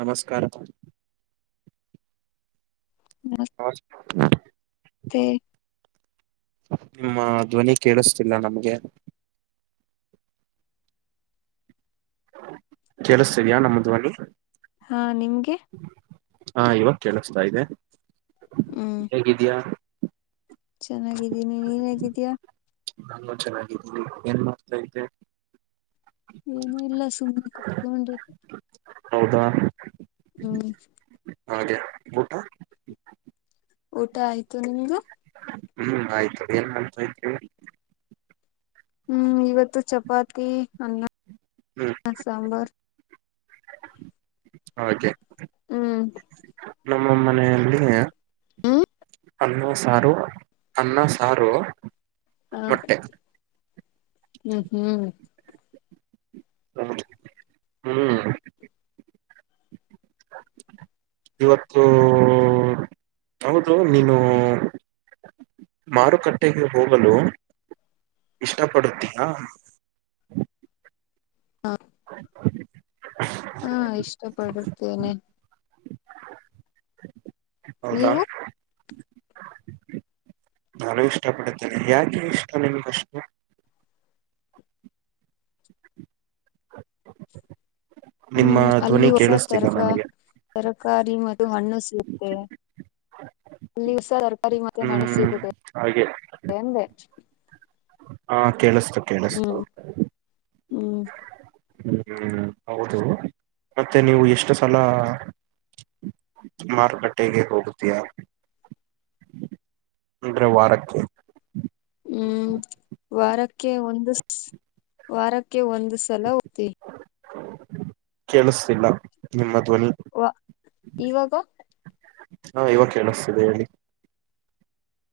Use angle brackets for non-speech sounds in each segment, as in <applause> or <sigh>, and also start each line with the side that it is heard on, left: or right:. right: ನಮಸ್ಕಾರ.
left: ನಮಸ್.
right: ಹಾ. <inaudible>
left: ತ್ತೆ.
right: ನಿಮ್ಮ ಧ್ವನಿ ಕೇಳಿಸ್ತಿಲ್ಲ ನಮ್ಗೆ. ಕೇಳ್ತೀಿದೆಯಾ ನಮ್ಮ್ ದ್ವನಿ.
left: ಹಾ ನಿಮ್ಗೆ.
right: ಹಾ ಇವಾಗ ಕೇಳಿಸ್ತ ಇದೆ.
left: ಹ್ಮ್.
right: ಹೇಗಿದಿಯಾ.
left: ಚೆನ್ನಾಗಿದ್ದೀನಿ ನೀನ್ ಹೇಗಿದ್ದೀಯಾ.
right: ನಾನು ಚೆನ್ನಾಗಿದಿನಿ ಏನ್ ಮಾಡ್ತಾ ಇದೆ.
left: ಏನು ಇಲ್ಲ ಸುಮ್ನೆ ಕುೂತ್ಕೊಂಡಿದ್.
right: ಹೌದಾ
left: ಹ್ಮ್
right: ಹಾಗೆ ಊಟ.
left: ಊಟ ಆಯ್ತು ನಿಮ್ದು.
right: ಹ್ಮ್ ಆಯ್ತು ಏನ್ ಮಾಡತಾಯ್ಡ್ದ್ರಿ.
left: ಹ್ಮ್ ಇವತ್ತು ಚಪಾತಿ ಅನ್ನ.
right: ಹ್ಞ.
left: ಸಾಂಬಾರ್.
right: ಹಾಗೆ.
left: ಹ್ಮ್.
right: ನಮ್ಮ ಮನೆಯಲ್ಲಿ.
left: ಹ್ಮ್
right: ಅನ್ನ ಸಾರು ಅನ್ನ ಸಾರು.
left: ಹಾ
right: ಮೊಟ್ಟೆ
left: ಹ್ಮ್ ಹ್ಮ್.
right: ಹ ಹ್ಮ್. ಇವತ್ತು ಹೌದು ನೀನು. ಮಾರುಕಟ್ಟೆಗೆ ಹೋಗಲು ಇಷ್ಟಪಡುತ್ತೀಯಾ.
left: ಹಾಂ.
right: ಹ. <inaudible>
left: ಹಾ ಇಷ್ಟ ಪಡುತ್ತೇನೆ.
right: ಹೌದಾ.
left: ನೀವು
right: ನಾನು ಇಷ್ಟ ಪಡುತ್ತೇನೆ ಯಾಕೆ ಇಷ್ಟ ನಿಮಗೆ ಅಷ್ಟು. ನಿಮ್ಮ
left: ಹ್ಮ್ ಅಲ್ಲಿ
right: ಧ್ವನಿ
left: ಹೊಸ
right: ಕೇಳಿಸ್ತಿಲ್ಲ
left: ತರಕ.
right: ನನಗೆ
left: ತರಕಾರಿ ಮತ್ತೆ ಹಣ್ಣು ಸಿಗುತ್ತೆ ಅಲ್ಲಿಸರ. ಸರಿ ಮತ್ತೆ ನಾಳೆ
right: ಹ್ಮ್
left: ಸಿಗುತ್ತೆ
right: ಹಾಗೆ
left: ಎಂದೆ.
right: ಹಾ ಕೇಳಿಸ್ತು ಕೇಳಿಸ್ತು.
left: ಹ್ಮ್ ಹ್ಮ್.
right: ಹ್ಮ್ ಹೌದು ಮತ್ತೆ ನೀವು ಎಷ್ಟು ಸಲ ಮಾರುಕಟ್ಟೆಗೆ ಹೋಗುತಿಯಾ. ಅಂದ್ರ ವಾರಕೊ
left: ಹ್ಮ್ ವಾರಕ್ಕೆ ಒಂದು ವಾರಕ್ಕೆ ಒಂದು ಸಲ ಹೋಗ್ತೀವಿ
right: ಕೆೇಳಸತಿಲ್ಲ ನಿಮ್ಮ ದ್ವನಿ.
left: ವ ಇವಾಗ.
right: ಹಾ ಇವಾಗ ಕೇಳಿಸ್ತಿದೆ ಹೇಳಿ.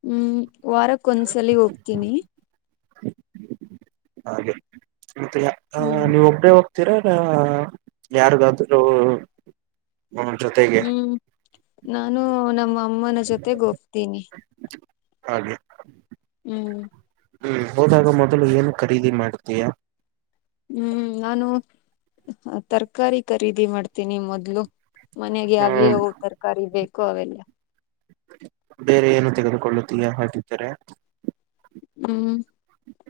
left: ಹ್ಮ್ ವಾರಕ್ಕ ಒಂದ್ಸಲಿ ಹೋಗ್ತೀನಿ.
right: ಹಾಗೆ. ಮತ್ತೆ <unintelligible>
left: ಹ್ಮ್
right: ನೀವ್ ಒಬ್ರೆ ಹೋಗ್ತೀರ ಏನ ಯಾರನಾದ್ರೂ ಹ ಜೊತೆ.
left: ಹ್ಮ್ ನಾನು ನಮ್ಮ ಅಮ್ಮನ ಜೊತೆಗೆ ಹೋಗ್ತೀನಿ.
right: ಹಾಗೆ.
left: ಹ್ಮ್.
right: ಹ್ಮ್ ಹೋದಾಗ ಮೊದಲು ಏನು ಖರೀದಿ ಮಾಡುತಿಯಾ.
left: ಹ್ಮ್ ನಾನು ತರಕಾರಿ ಖರೀದಿ ಮಾಡ್ತೀನಿ ಮೊದ್ಲು. ಮನೆಗೆ ಯ್ಯಾವು
right: ಹ್ಮ್
left: ಯ್ಯಾವು ತರಕಾರಿ ಬೇಕು ಅವೆಲ್ಲ.
right: ಬೇರೆ ಏನು ತೆಗೆದುಕೊಳ್ಳುತ್ತೀಯಾ ಹಾಗಿದ್ದರೆ.
left: ಹ್ಮ್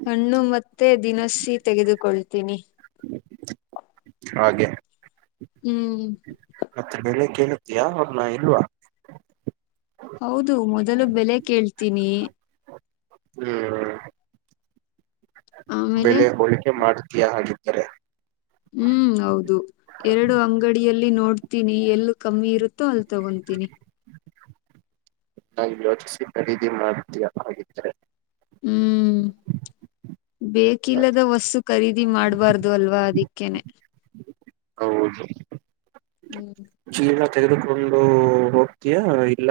left: ಹಣ್ಣು ಮತ್ತೆ ದಿನಸಿ ತೆಗೆದುಕೊಳ್ತೀನಿ.
right: <inaudible> ಹಾಗೆ.
left: ಹ್ಮ್.
right: ಮತ್ತೆ ಬೆಲೆ ಕೇಳುತ್ತಿಯಾ ಅವ್ರ್ನ ಇಲ್ವಾ.
left: ಹೌದು ಮೊದಲು ಬೆಲೆ ಕೇಳ್ತೀನಿ.
right: ಹ್ಮ್.
left: ಆಮೇಲೆ
right: ಬೆಲೆ ಹೋಳಿಕೆ ಮಾಡ್ತೀಯಾ ಹಾಗಿದ್ದರೆ.
left: ಹ್ಮ್ ಹೌದು. ಎರಡು ಅಂಗಡಿಯಲ್ಲಿ ನೋಡ್ತೀನಿ ಎಲ್ಲ ಕಮ್ಮಿ ಇರುತ್ತೋ ಅಲ್ ತಗೊನತೀನಿ.
right: ನಾನ್ ಯೋಚಿಸಿ ಖರೀದಿ ಮಾಡ್ತೀಯ ಹಾಗಿದ್ರೆ.
left: ಹ್ಮ್. ಬೇಕಿಲ್ಲದ ವಸ್ತು ಖರೀದಿ ಮಾಡ್ಬಾರ್ದು ಅಲ್ವಾ ಅದಕ್ಕೇನೆ.
right: ಹೌದು.
left: ಹ್ಮ್
right: ಚಿಲಾ ತೆಗೆದುಕೊಂಡು ಹೋಗ್ತಯ ಇಲ್ಲ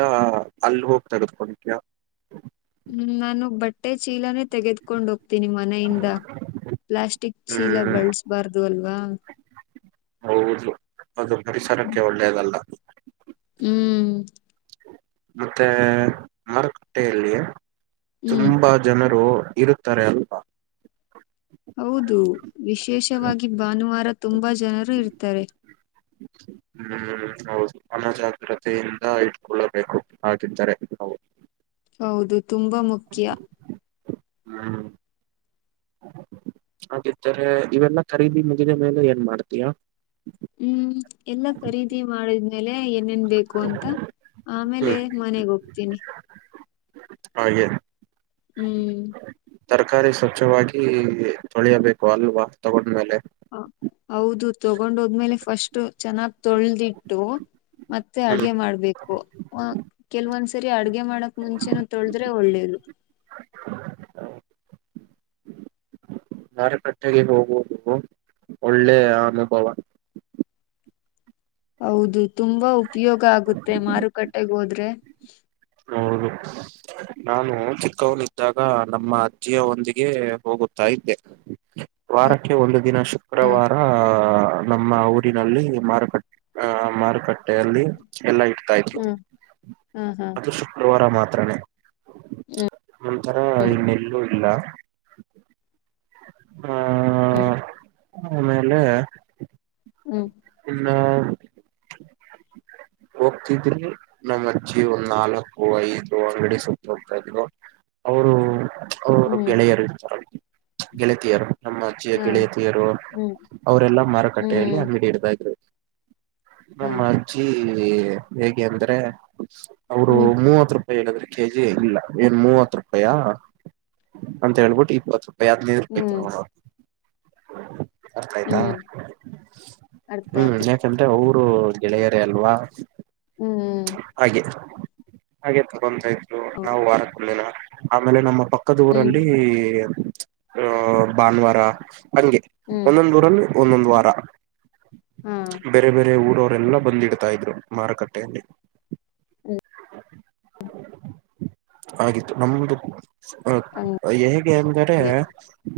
right: ಅಲ್ಲಿ ಹೋಗಿ ತೆಗೆದಕೊಡ್ತೀಯಾ.
left: ಹ್ಮ್ ನಾನು ಬಟ್ಟೆ ಚೀಲನೆ ತೆಗೆದಕೊಂಡ್ ಹೋಗ್ತೀನಿ ಮನೆಯಿಂದ. ಪ್ಲಾಸ್ಟಿಕ್ ಚೀಲ
right: ಹ್ಮ್
left: ಬಳ್ಸ್ಬಾರ್ದು ಅಲ್ವಾ.
right: ಹೌದು ಅದು ಪರಿಸರಕ್ಕೆ ಒಳ್ಳೇದಲ್ಲ.
left: ಹ್ಮ್. ಹ್ಮ್.
right: ಮತ್ತೆ ಮಾರುಕಟ್ಟೆಯಲ್ಲಿ
left: ಹ್ಮ್
right: ತುಂಬಾ ಜನರು ಇರುತ್ತಾರೆ ಅಲ್ವಾ.
left: ಹೌದು ವಿಶೇಷವಾಗಿ ಭಾನುವಾರ ತುಂಬಾ ಜನರು ಇರ್ತಾರೆ.
right: ಹ್ಮ್ ಹೌದು. ನಮ್ಮಜಾಗ್ರತೆಯಿಂದ ಇಟ್ಕೊಳ್ಳಬೇಕು ಹಾಗಿದ್ದರೆ ನಾವು
left: ಹೌದು ತುಂಬಾ ಮುಖ್ಯ
right: ಹ್ಮ್ ಹಾಗಿದ್ದರೆ ಇವೆಲ್ಲ ಖರೀದಿ ಮುಗಿದ ಮೇಲೆ ಏನ್ ಮಾಡ್ತೀಯಾ
left: ಹ್ಮ್ ಎಲ್ಲ ಖರೀದಿ ಮಾಡಿದ್ಮೇಲೆ ಏನೇನ್ ಬೇಕು ಅಂತ ಆಮೇಲೆ
right: ಹ್ಮ್
left: ಮನೆಗ್ ಹೋಗ್ತೀನಿ
right: ಹಾಗೆ
left: ಹ್ಮ್
right: ತರಕಾರಿ ಸ್ವಚ್ಛವಾಗಿ ತೊಳಿಯಬೇಕು ಅಲ್ವಾ ತಗೊಂಡ್ಮೇಲೆ
left: ಹ ಹೌದು ತಗೊಂಡೋದ್ಮೇಲೆ ಫಸ್ಟ್ ಚೆನ್ನಾಗ್ ತೊಳೆ್ದಿಟ್ಟು ಮತ್ತೆ ಅಡಗೆ ಮಾಡ್ಬೇಕು ಹ್ ಕೆಲವೊಂದ್ಸರಿ ಅಡ್ಗೆ ಮಾಡಕ್ ಮುಂಚೆನು ತೊಳದ್ರೆ ಒಳ್ಳೇದು
right: ಮರುಕಟ್ಟೆಗೆ ಹೋಗುವುದು ಒಳ್ಳೆ ಅನುಭವ
left: ಹೌದು ತುಂಬಾ ಉಪಯೋಗ ಆಗುತ್ತೆ ಮಾರುಕಟ್ಟೆಗೆ ಹೋದ್ರೆ
right: ಹ ನಾನು ಚಿಕ್ಕವನ್ದಾಗ ನಮ್ಮ ಅಜ್ಜಿಯ ಒಂದಿಗೆ ಹೋಗುತ್ತಾ ಇದ್ದೆ ವಾರಕ್ಕೆ ಒಂದು ದಿನಷ್ಟು
left: ಹಾ
right: ಆಹ ನಮ್ಮ ಊರಿನಲ್ಲಿ ಮಾರುಕಟ್ಟೆ ಆ ಮಾರುಕಟ್ಟೆಯಲ್ಲಿ ಎಲ್ಲ ಇಡ್ತಾ ಇದ್ರು
left: ಹ್ಮ್ ಹಾ ಹಾ
right: ಅದು ಶುಕ್ರವಾರ ಮಾತ್ರನೇ ಒಂತರ ಇನ್ನೆಲ್ಲೂ ಇಲ್ಲ ಆ
left: ಹ್ಮ
right: ಆಮೇಲೆ
left: ಹ್ಮ್
right: ಹನ್ನ ಹೋಗ್ತಿದ್ರರು ನಮ್ಮ್ ಅಜ್ಜಿ ಒಂದ್ ನಾಲ್ಕು ಐದು ಅಂಗಡಿ ಸುತ್ತ ಹೋಗ್ತಾ ಇದ್ರು ಅವರು ಅವರು
left: ಹ್ಮ್
right: ಗೆಳೆಯರು ಇರ್ತಾರೆ ಗೆಳತಿಯರು ನಮ್ಮ ಅಜ್ಜಿಯ
left: ಹಾ
right: ಗೆಳೆಯತಿಯರು
left: ಹ್ಮ್
right: ಅವರೆಲ್ಲ ಮಾರುಕಟ್ಟೆಯಲ್ಲಿ
left: ಹ್ಮ್
right: ಅಂಗಡಿ ಹಿಡ್ದ ಇದ್ರು
left: ಹಾ
right: ನಮ್ಮ ಅಜ್ಜಿ ಹೇಗೆ ಅಂದ್ರೆ ಅವರು
left: ಹ್ಮ್
right: ಮೂವತ್ತು ರೂಪಾಯಿ ಹೇಳಿದ್ರೆ ಕೆಜಿ ಇಲ್ಲ ಏನ್ ಮೂವತ್ ರೂಪಾಯಾ ಅಂತ ಹೇಳ್ಬಿಟ್ಟು ಇಪ್ಪತ್ತು ರೂಾಯ ಬರಿ ಹದಿನೈದು ರೂಪಾಯಿ
left: ಹ್ಮ್
right: ತೋಗ್ಲಾರು ಅರ್ಥ ಆಯ್ತಾ
left: ಹ್ಮ್ ಅರ್ಥ
right: ಹ್ಮ್
left: ಆಯ್ತು
right: ಯಾಕಂದ್ರೆ ಅವರು ಗೆಳೆಯರೇ ಅಲ್ವಾ
left: ಹ್ಮ್
right: ಹಾಗೆ ಹಾಗೆ ತಗೊಂತಾಯ್ತು
left: ಹೌದು
right: ನಾವು ವಾರ ಕೊಳಿಲ್ಲ ಆಮೇಲೆ ನಮ್ಮ ಪಕ್ಕ
left: ಹ್ಮ್
right: ಪಕ್ಕೂದೂರಲ್ಲಿ ಅ ಭಾನುವಾರ ಹಂಗೆ
left: ಹ್ಮ್
right: ಒಂದೊಂದು ಊರಲ್ಲಿ ಒಂದೊಂದು ವಾರ
left: ಹಾ
right: ಬೇರೆ ಬೇರೆ ಊರವರೆಲ್ಲ ಬಂದಿಡ ತಾ ಇದ್ರು ಮಾರುಕಟ್ಟೆಯಲ್ಲಿ
left: ಹ್ಮ
right: ಆಗಿತ್ತು ನಮ್ದು ಅ
left: ಹಂಗೆ
right: ಹೇಗೆ ಅಂದರೆ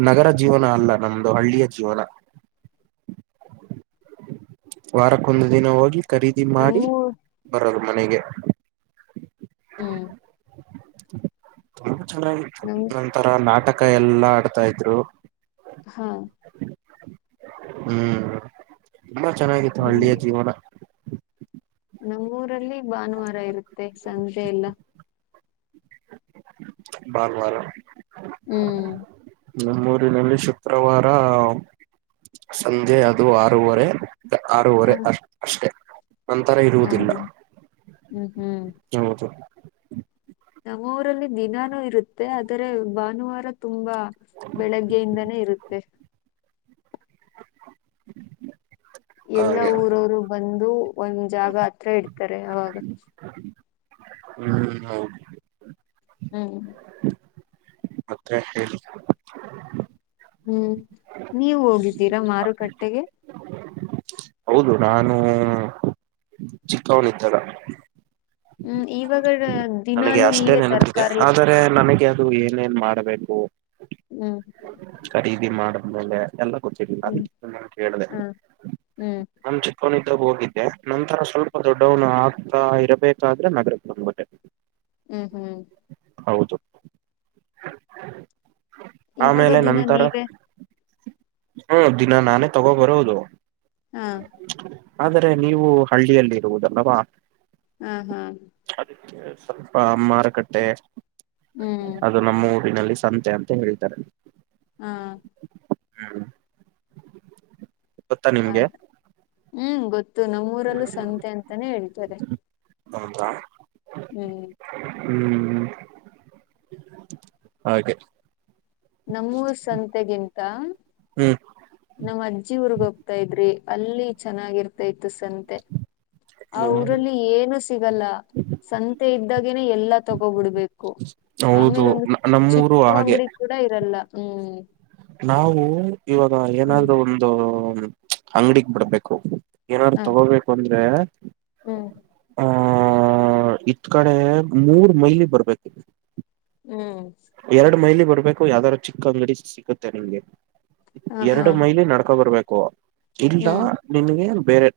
right: ನಗರ ಜೀವನ ಅಲ್ಲ ನಮ್ದು ಹಳ್ಳಿಯ ಜೀವನ ವಾರಕ್ಕೊಂದು ದಿನ ಹೋಗಿ ಖರೀದಿ ಮಾಡಿ
left: ನಮ್ಮೂ
right: ಬರದು ಮನೆಗೆ
left: ಹ್ಮ್
right: ಚನಾಗಿತ್ತು
left: ನಮ್
right: ನನ್ನ ತರ ನಾಟಕ ಯಲ್ಲಾ ಆಡ್ತಾಇದ್ರು
left: ಹಾ
right: ಹ್ಮ್ ತುಂಬಾ ಚೆನ್ನಾಗಿತ್ತು
left: ನಮ್
right: ಹಳ್ಳಿಯ ಜೀವನ
left: ನಮ್ಮೂರಲ್ಲಿ ಭಾನುವಾರ ಇರುತ್ತೆ ಸಂಜೆ ಎಲ್ಲ.
right: ಭಾನುವಾರ.
left: ಹ್ಮ್.
right: ನಮ್ಮೂರಿನಲ್ಲಿ ಶುಕ್ರವಾರ ಸಂಜೆ ಅದು ಆರೂವರೆ.
left: ಹ
right: ಆರೂವರೆ ಅಷ್ಟೆ ನಂತರ ಇರುವುದಿಲ್ಲ.
left: ಹೌದು ಹ್ಮ್ ಹ್ಮ್
right: ಹೌದು.
left: ನಮ್ಮ ಊರಲ್ಲಿ ದಿನಾನೂ ಇರುತ್ತೆ ಆದರೆ ಭಾನುವಾರ ತುಂಬಾ. ಬೆಳಗ್ಗೆಯಿಂದಾನೇ ಇರುತ್ತೆ. ಎಲ್ಲಾ
right: ಹಾಗೆ
left: ಊರವರು ಬಂದು ಒಂದ್ ಜಾಗ ಹತ್ರ ಇಡ್ತಾರೆ ಅವಾಗ.
right: ಹ್ಮ್ ಹೌದು.
left: ಹ್ಮ್.
right: ಮತ್ತೆ ಹೇಳಿ.
left: ಹ್ಮ್ ನೀವ್ ಹೋಗಿದ್ದೀರಾ ಮಾರುಕಟ್ಟೆಗೆ.
right: ಹೌದು ನಾನು ಚಿಕ್ಕವನು ಇದ್ದಾಗ.
left: ಹ್ಮ್ ಇವಾಗ.
right: ನನಗೆ
left: ದಿನಾಲೂ
right: ಅಷ್ಟೇ
left: ನೀವೇ
right: ನೆನಪಿದೆ
left: ತರಕಾರಿ
right: ಆದರೆ ನನಗೆ ಅದು ಏನೇನ್ ಮಾಡಬೇಕು.
left: ಹ್ಮ್.
right: ಖರೀದಿ ಮಾಡಿದ್ಮೇಲೆ ಎಲ್ಲ ಗೊತ್ತಿರ್ಲಿಲ್ಲ
left: ಹ್ಮ್
right: ಅದ್ಕೆ ನಿಮ್ಮ್ ನಾ ಕೇಳಿದೆ.
left: ಹಾ ಹ್ಮ್
right: ಚಿಕ್ಕವನಿದ್ದಾಗ ಹೋಗಿದ್ದೆ ನಂತರ ಸ್ವಲ್ಪ ದೊಡ್ಡವನ್ ಆಗ್ತಾ ಇರಬೇಕಾದ್ರೆ ನಗರಕ್ಕೆ ಬಂದ್ಬಟ್ಟೆ.
left: ಹ್ಮ್ ಹ್ಮ್.
right: ಹೌದು.
left: ಇವಾಗ
right: ಆಮೇಲೆ
left: ದಿನ
right: ನಂತರ.
left: ನೀವೇ
right: ಹ್ಮ್ ದಿನ ನಾನೇ ತಗೋ ಬರೋದು.
left: ಹಾ.
right: ಆದರೆ ನೀವು ಹಳ್ಳಿಯಲ್ಲಿ ಇರುವುದಲ್ವಾ.
left: ಹಾ ಹಾ.
right: ಸ್ವಲ್ಪ ಮಾರುಕಟ್ಟೆ
left: ಹ್ಮ್
right: ಅದು ನಮ್ಮ ಊರಿನಲ್ಲಿ ಸಂತೆ ಅಂತ ಹೇಳ್ತಿವಿ. ಸರ <inaudible>
left: ಹ್ಮ್.
right: ಗೊತ್ತಾ ನಿಮ್ಗೆ
left: ಹಾಗೆ ಹ್ಮ್ ಗೊತ್ತು ನಮ್ಮೂರಲ್ಲೂ ಸಂತೆ ಅಂತಾನೇ ಹೇಳ್ತಾರೆ.
right: ಹೌದಾ.
left: ಹ್ಮ್.
right: ಹ್ಮ್ ಹಾಗೆ.
left: ನಮ್ಮೂರ್ ಸಂತೆಗಿಂತ.
right: ಹ್ಮ್
left: ನಮ್ಮ್ ಅಜ್ಜಿ ಊರ್ಗ್ ಹೋಗ್ತಾ ಇದ್ರಿ ಅಲ್ಲಿ ಚೆನ್ನಾಗಿರ್ತ ಇತ್ತು ಸಂತೆ. ಆ ಊರಲ್ಲಿ ಏನು ಸಿಗಲ್ಲ. ಸಂತೆ ಇದ್ದಾಗೆನೆ ಎಲ್ಲಾ ತಗೋಬಿಡ್ಬೇಕು
right: ಹೌದು
left: ಆಮೇಲೆ ಒಂದು
right: ನಮ್ಮೂರು
left: ಚಿಕ್ಕು
right: ಹಾಗೆ
left: ಅಂಗಡಿ. ಕೂಡ ಇರಲ್ಲ ಹ್ಮ್.
right: ನಾವು ಇವಾಗ
left: ಹ್ಮ್
right: ಏನಾದ್ರೂ ಒಂದು ಅಂಗಡಿಗೆ ಬರ್ಬೇಕು.
left: ಹ
right: ಏನಾದ್ರು ತಗೋಬೇಕು ಅಂದ್ರೆ.
left: ಹ್ಮ್
right: ಹ್ಮ್ ಹ್ಮ್ ಹ್ಮ್ ಇತ್ ಕಡೆ ಮೂರ್ ಮೈಲಿ ಬರ್ಬೇಕು.
left: ಹ್ಮ್.
right: ಎರಡ್ ಮೈಲಿ ಬರ್ಬೇಕು ಯಾವ್ದಾದಾರೂ ಚಿಕ್ಕ ಅಂಗಡಿ ಸಿಗುತ್ತೆ ನಿಮ್ಗೆ.
left: ಹ ಹಾ
right: ಎರಡು ಮೈಲಿ ನಡ್ಕೊ ಬರ್ಬೇಕು ಇಲ್ಲ
left: ಹ್ಮ್
right: ನಿನ್ಗೆ ಬೇರೆ.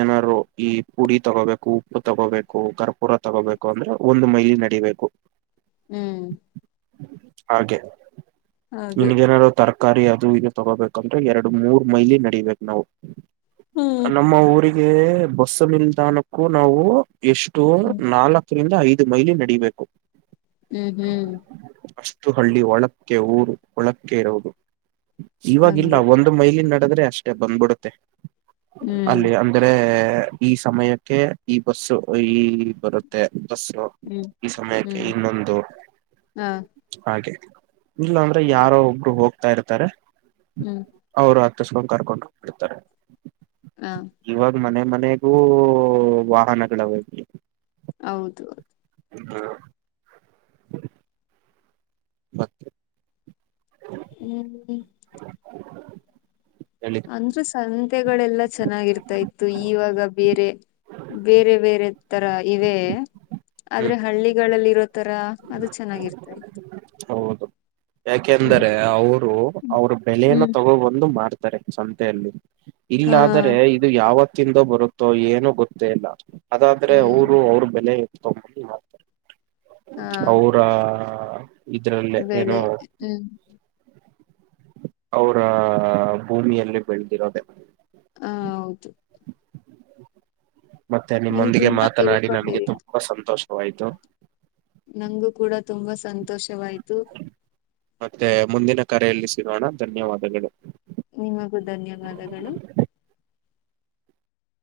right: ಏನಾದ್ರು ಈ ಪುಡಿ ತಗೋಬೇಕು ಉಪ್ಪು ತಗೋಬೇಕು ಕರ್ಪೂರ ತಗೋಬೇಕು ಅಂದ್ರೆ. ಒಂದು ಮೈಲಿ ನಡೀಬೇಕು.
left: ಹ್ಮ್.
right: ಹಾಗೆ
left: ಹಾಗೆ
right: ನಿನ್ಗೇನಾರ್ ತರಕ್. ಗಾಡಿ ಅದು ಇದು ತಗೋಬೇಕಂದ್ರೆ ಎರಡು ಮೂರ್ ಮೈಲಿ ನಡಬೇಕ್ ನಾವ
left: ಹ್ಮ್
right: ನಮ್ಮ ಊರಿಗ್ ಗೆ ಬಸ್ ನಿಲ್ದಾಣಕ್ಕೂ ನಾವು ಎಷ್ಟು
left: ಹ್ಮ್
right: ನಾಲಕ್. ದ್ರಿಂದ ಐದು ಮೈಲಿ ನಡೀಬೇಕು.
left: ಹ್ಮ್ ಹ್ಮ್.
right: ಅಷ್ಟು ಹಳ್ಳಿ ಒಳಕ್ಕೆ ಊರು ಒಳಕ್ಕೆ ಇರೋದು ಇವಾಗಿಲ್ಲ
left: ಹಂಗೆ
right: ಒಂದ್. ಒಂದು ಮೈಲಿ ನಡೆದ್ರೆ ಅಷ್ಟೇ ಬಂದ್ಬಿಡುತ್ತೆ
left: ಹ್ಮ್
right: ಅಲ್ಲಿ. ಅಂದ್ರೆ ಈ ಸಮಯಕ್ಕೆ ಈ ಬಸ್ಸು ಈ ಬರುತ್ತೆ ಬಸ್ಸು.
left: ಹ್ಮ್
right: ಈ ಸಮಯಕ್ಕೆ
left: ಹ್ಮ್
right: ಇನ್ನೊಂದು
left: ಹಾ.
right: ಹಾಗೆ ಇಲ್ಲಾಂದ್ರೆ ಯಾರೋ ಒಬ್ರು ಹೋಗ್ತಾ ಇರ್ತಾರೆ.
left: ಹ್ಮ್.
right: ಅವರು ಅತ್ತುಸ್ಕೊಂಡ ಕರ್ಕೊಂಡು ಹೋಗ್ಬಿಡ್ತಾರೆ.
left: ಹಾ.
right: ಇವಾಗ ಮನೆ ಮನೆಗೂ ವಾಹನಗಳಾವೇ.
left: ಹೌದು.
right: <inaudible> ಮತ್ತ.
left: ಹ್ಮ್.
right: ಹೇಳಿ.
left: ಮುಂಚೆ ಸಂತೆಗಳೆಲ್ಲಾ ಚೆನ್ನಾಗಿರ್ತಾ ಇತ್ತು ಇವಾಗ ಬೇರೆ. ಬೇರೆ ಬೇರೆ ತರ ಇವೆ ಆದ್ರೆ
right: ಹ್ಮ್
left: ಹಳ್ಳಿಗಳಲ್ಲಿರೋ, ತರ ಅದು ಚೆನ್ನಾಗಿರ್ತ ಇತ್ತು.
right: ಹೌದು
left: ಹ್ಮ್
right: ಯಾಕೆಂದರೆ ಅವರು ಅವ್ರ ಬೆಳೆಯನ್ನ
left: ಹ್ಮ್
right: ತಗೋಬಂದು ಮಾಡತ್. ರೆ ಸಂತೆಯಲ್ಲಿ
left: ಹಾ
right: ಇಲ್ಲಾದರೆ. ಯಾವತ್ತಿಂದೋ ಬರುತ್ತೋ ಏನು ಗೊತ್ತೇ ಇಲ್ಲ ಅದಾದ್ರೆ ಅವರು
left: ಹ್ಮ್
right: ಅವ್ರ. ಬೆಲೆ ತೊಂಬಂದ್ ಮಾರ್.
left: ಹಾ
right: ಅವರ ಇದ್ರಲ್ಲೇ ಏನೋ
left: ಬೆಳೆ ಹ್ಮ್
right: ಅವರ ಭೂಮಿಯಲ್ಲಿ ಬೆಳೆದಿರೋದೆ.
left: ಹ ಹೌದು.
right: ಮತ್ತೆ
left: ನೀವು
right: ನಿಮ್ಮೊಂದಿಗೆ
left: ತುಂಬಾ
right: ಮಾತನಾಡಿ ನನಗೆ
left: ತಿಳ್ಕೊಂಡಿದ್ದೀರಾ
right: ತುಂಬಾ ಸಂತೋಷವಾಯ್ತು.
left: ನಂಗು ಕೂಡ ತುಂಬಾ ಸಂತೋಷವಾಯ್ತು.
right: ಮತ್ತೆ ಮುಂದಿನ ಕರೆಯಲ್ಲಿ ಸಿಗೋಣ ಧನ್ಯವಾದಗಳು.
left: ನಿಮಗೂ ಧನ್ಯವಾದಗಳು.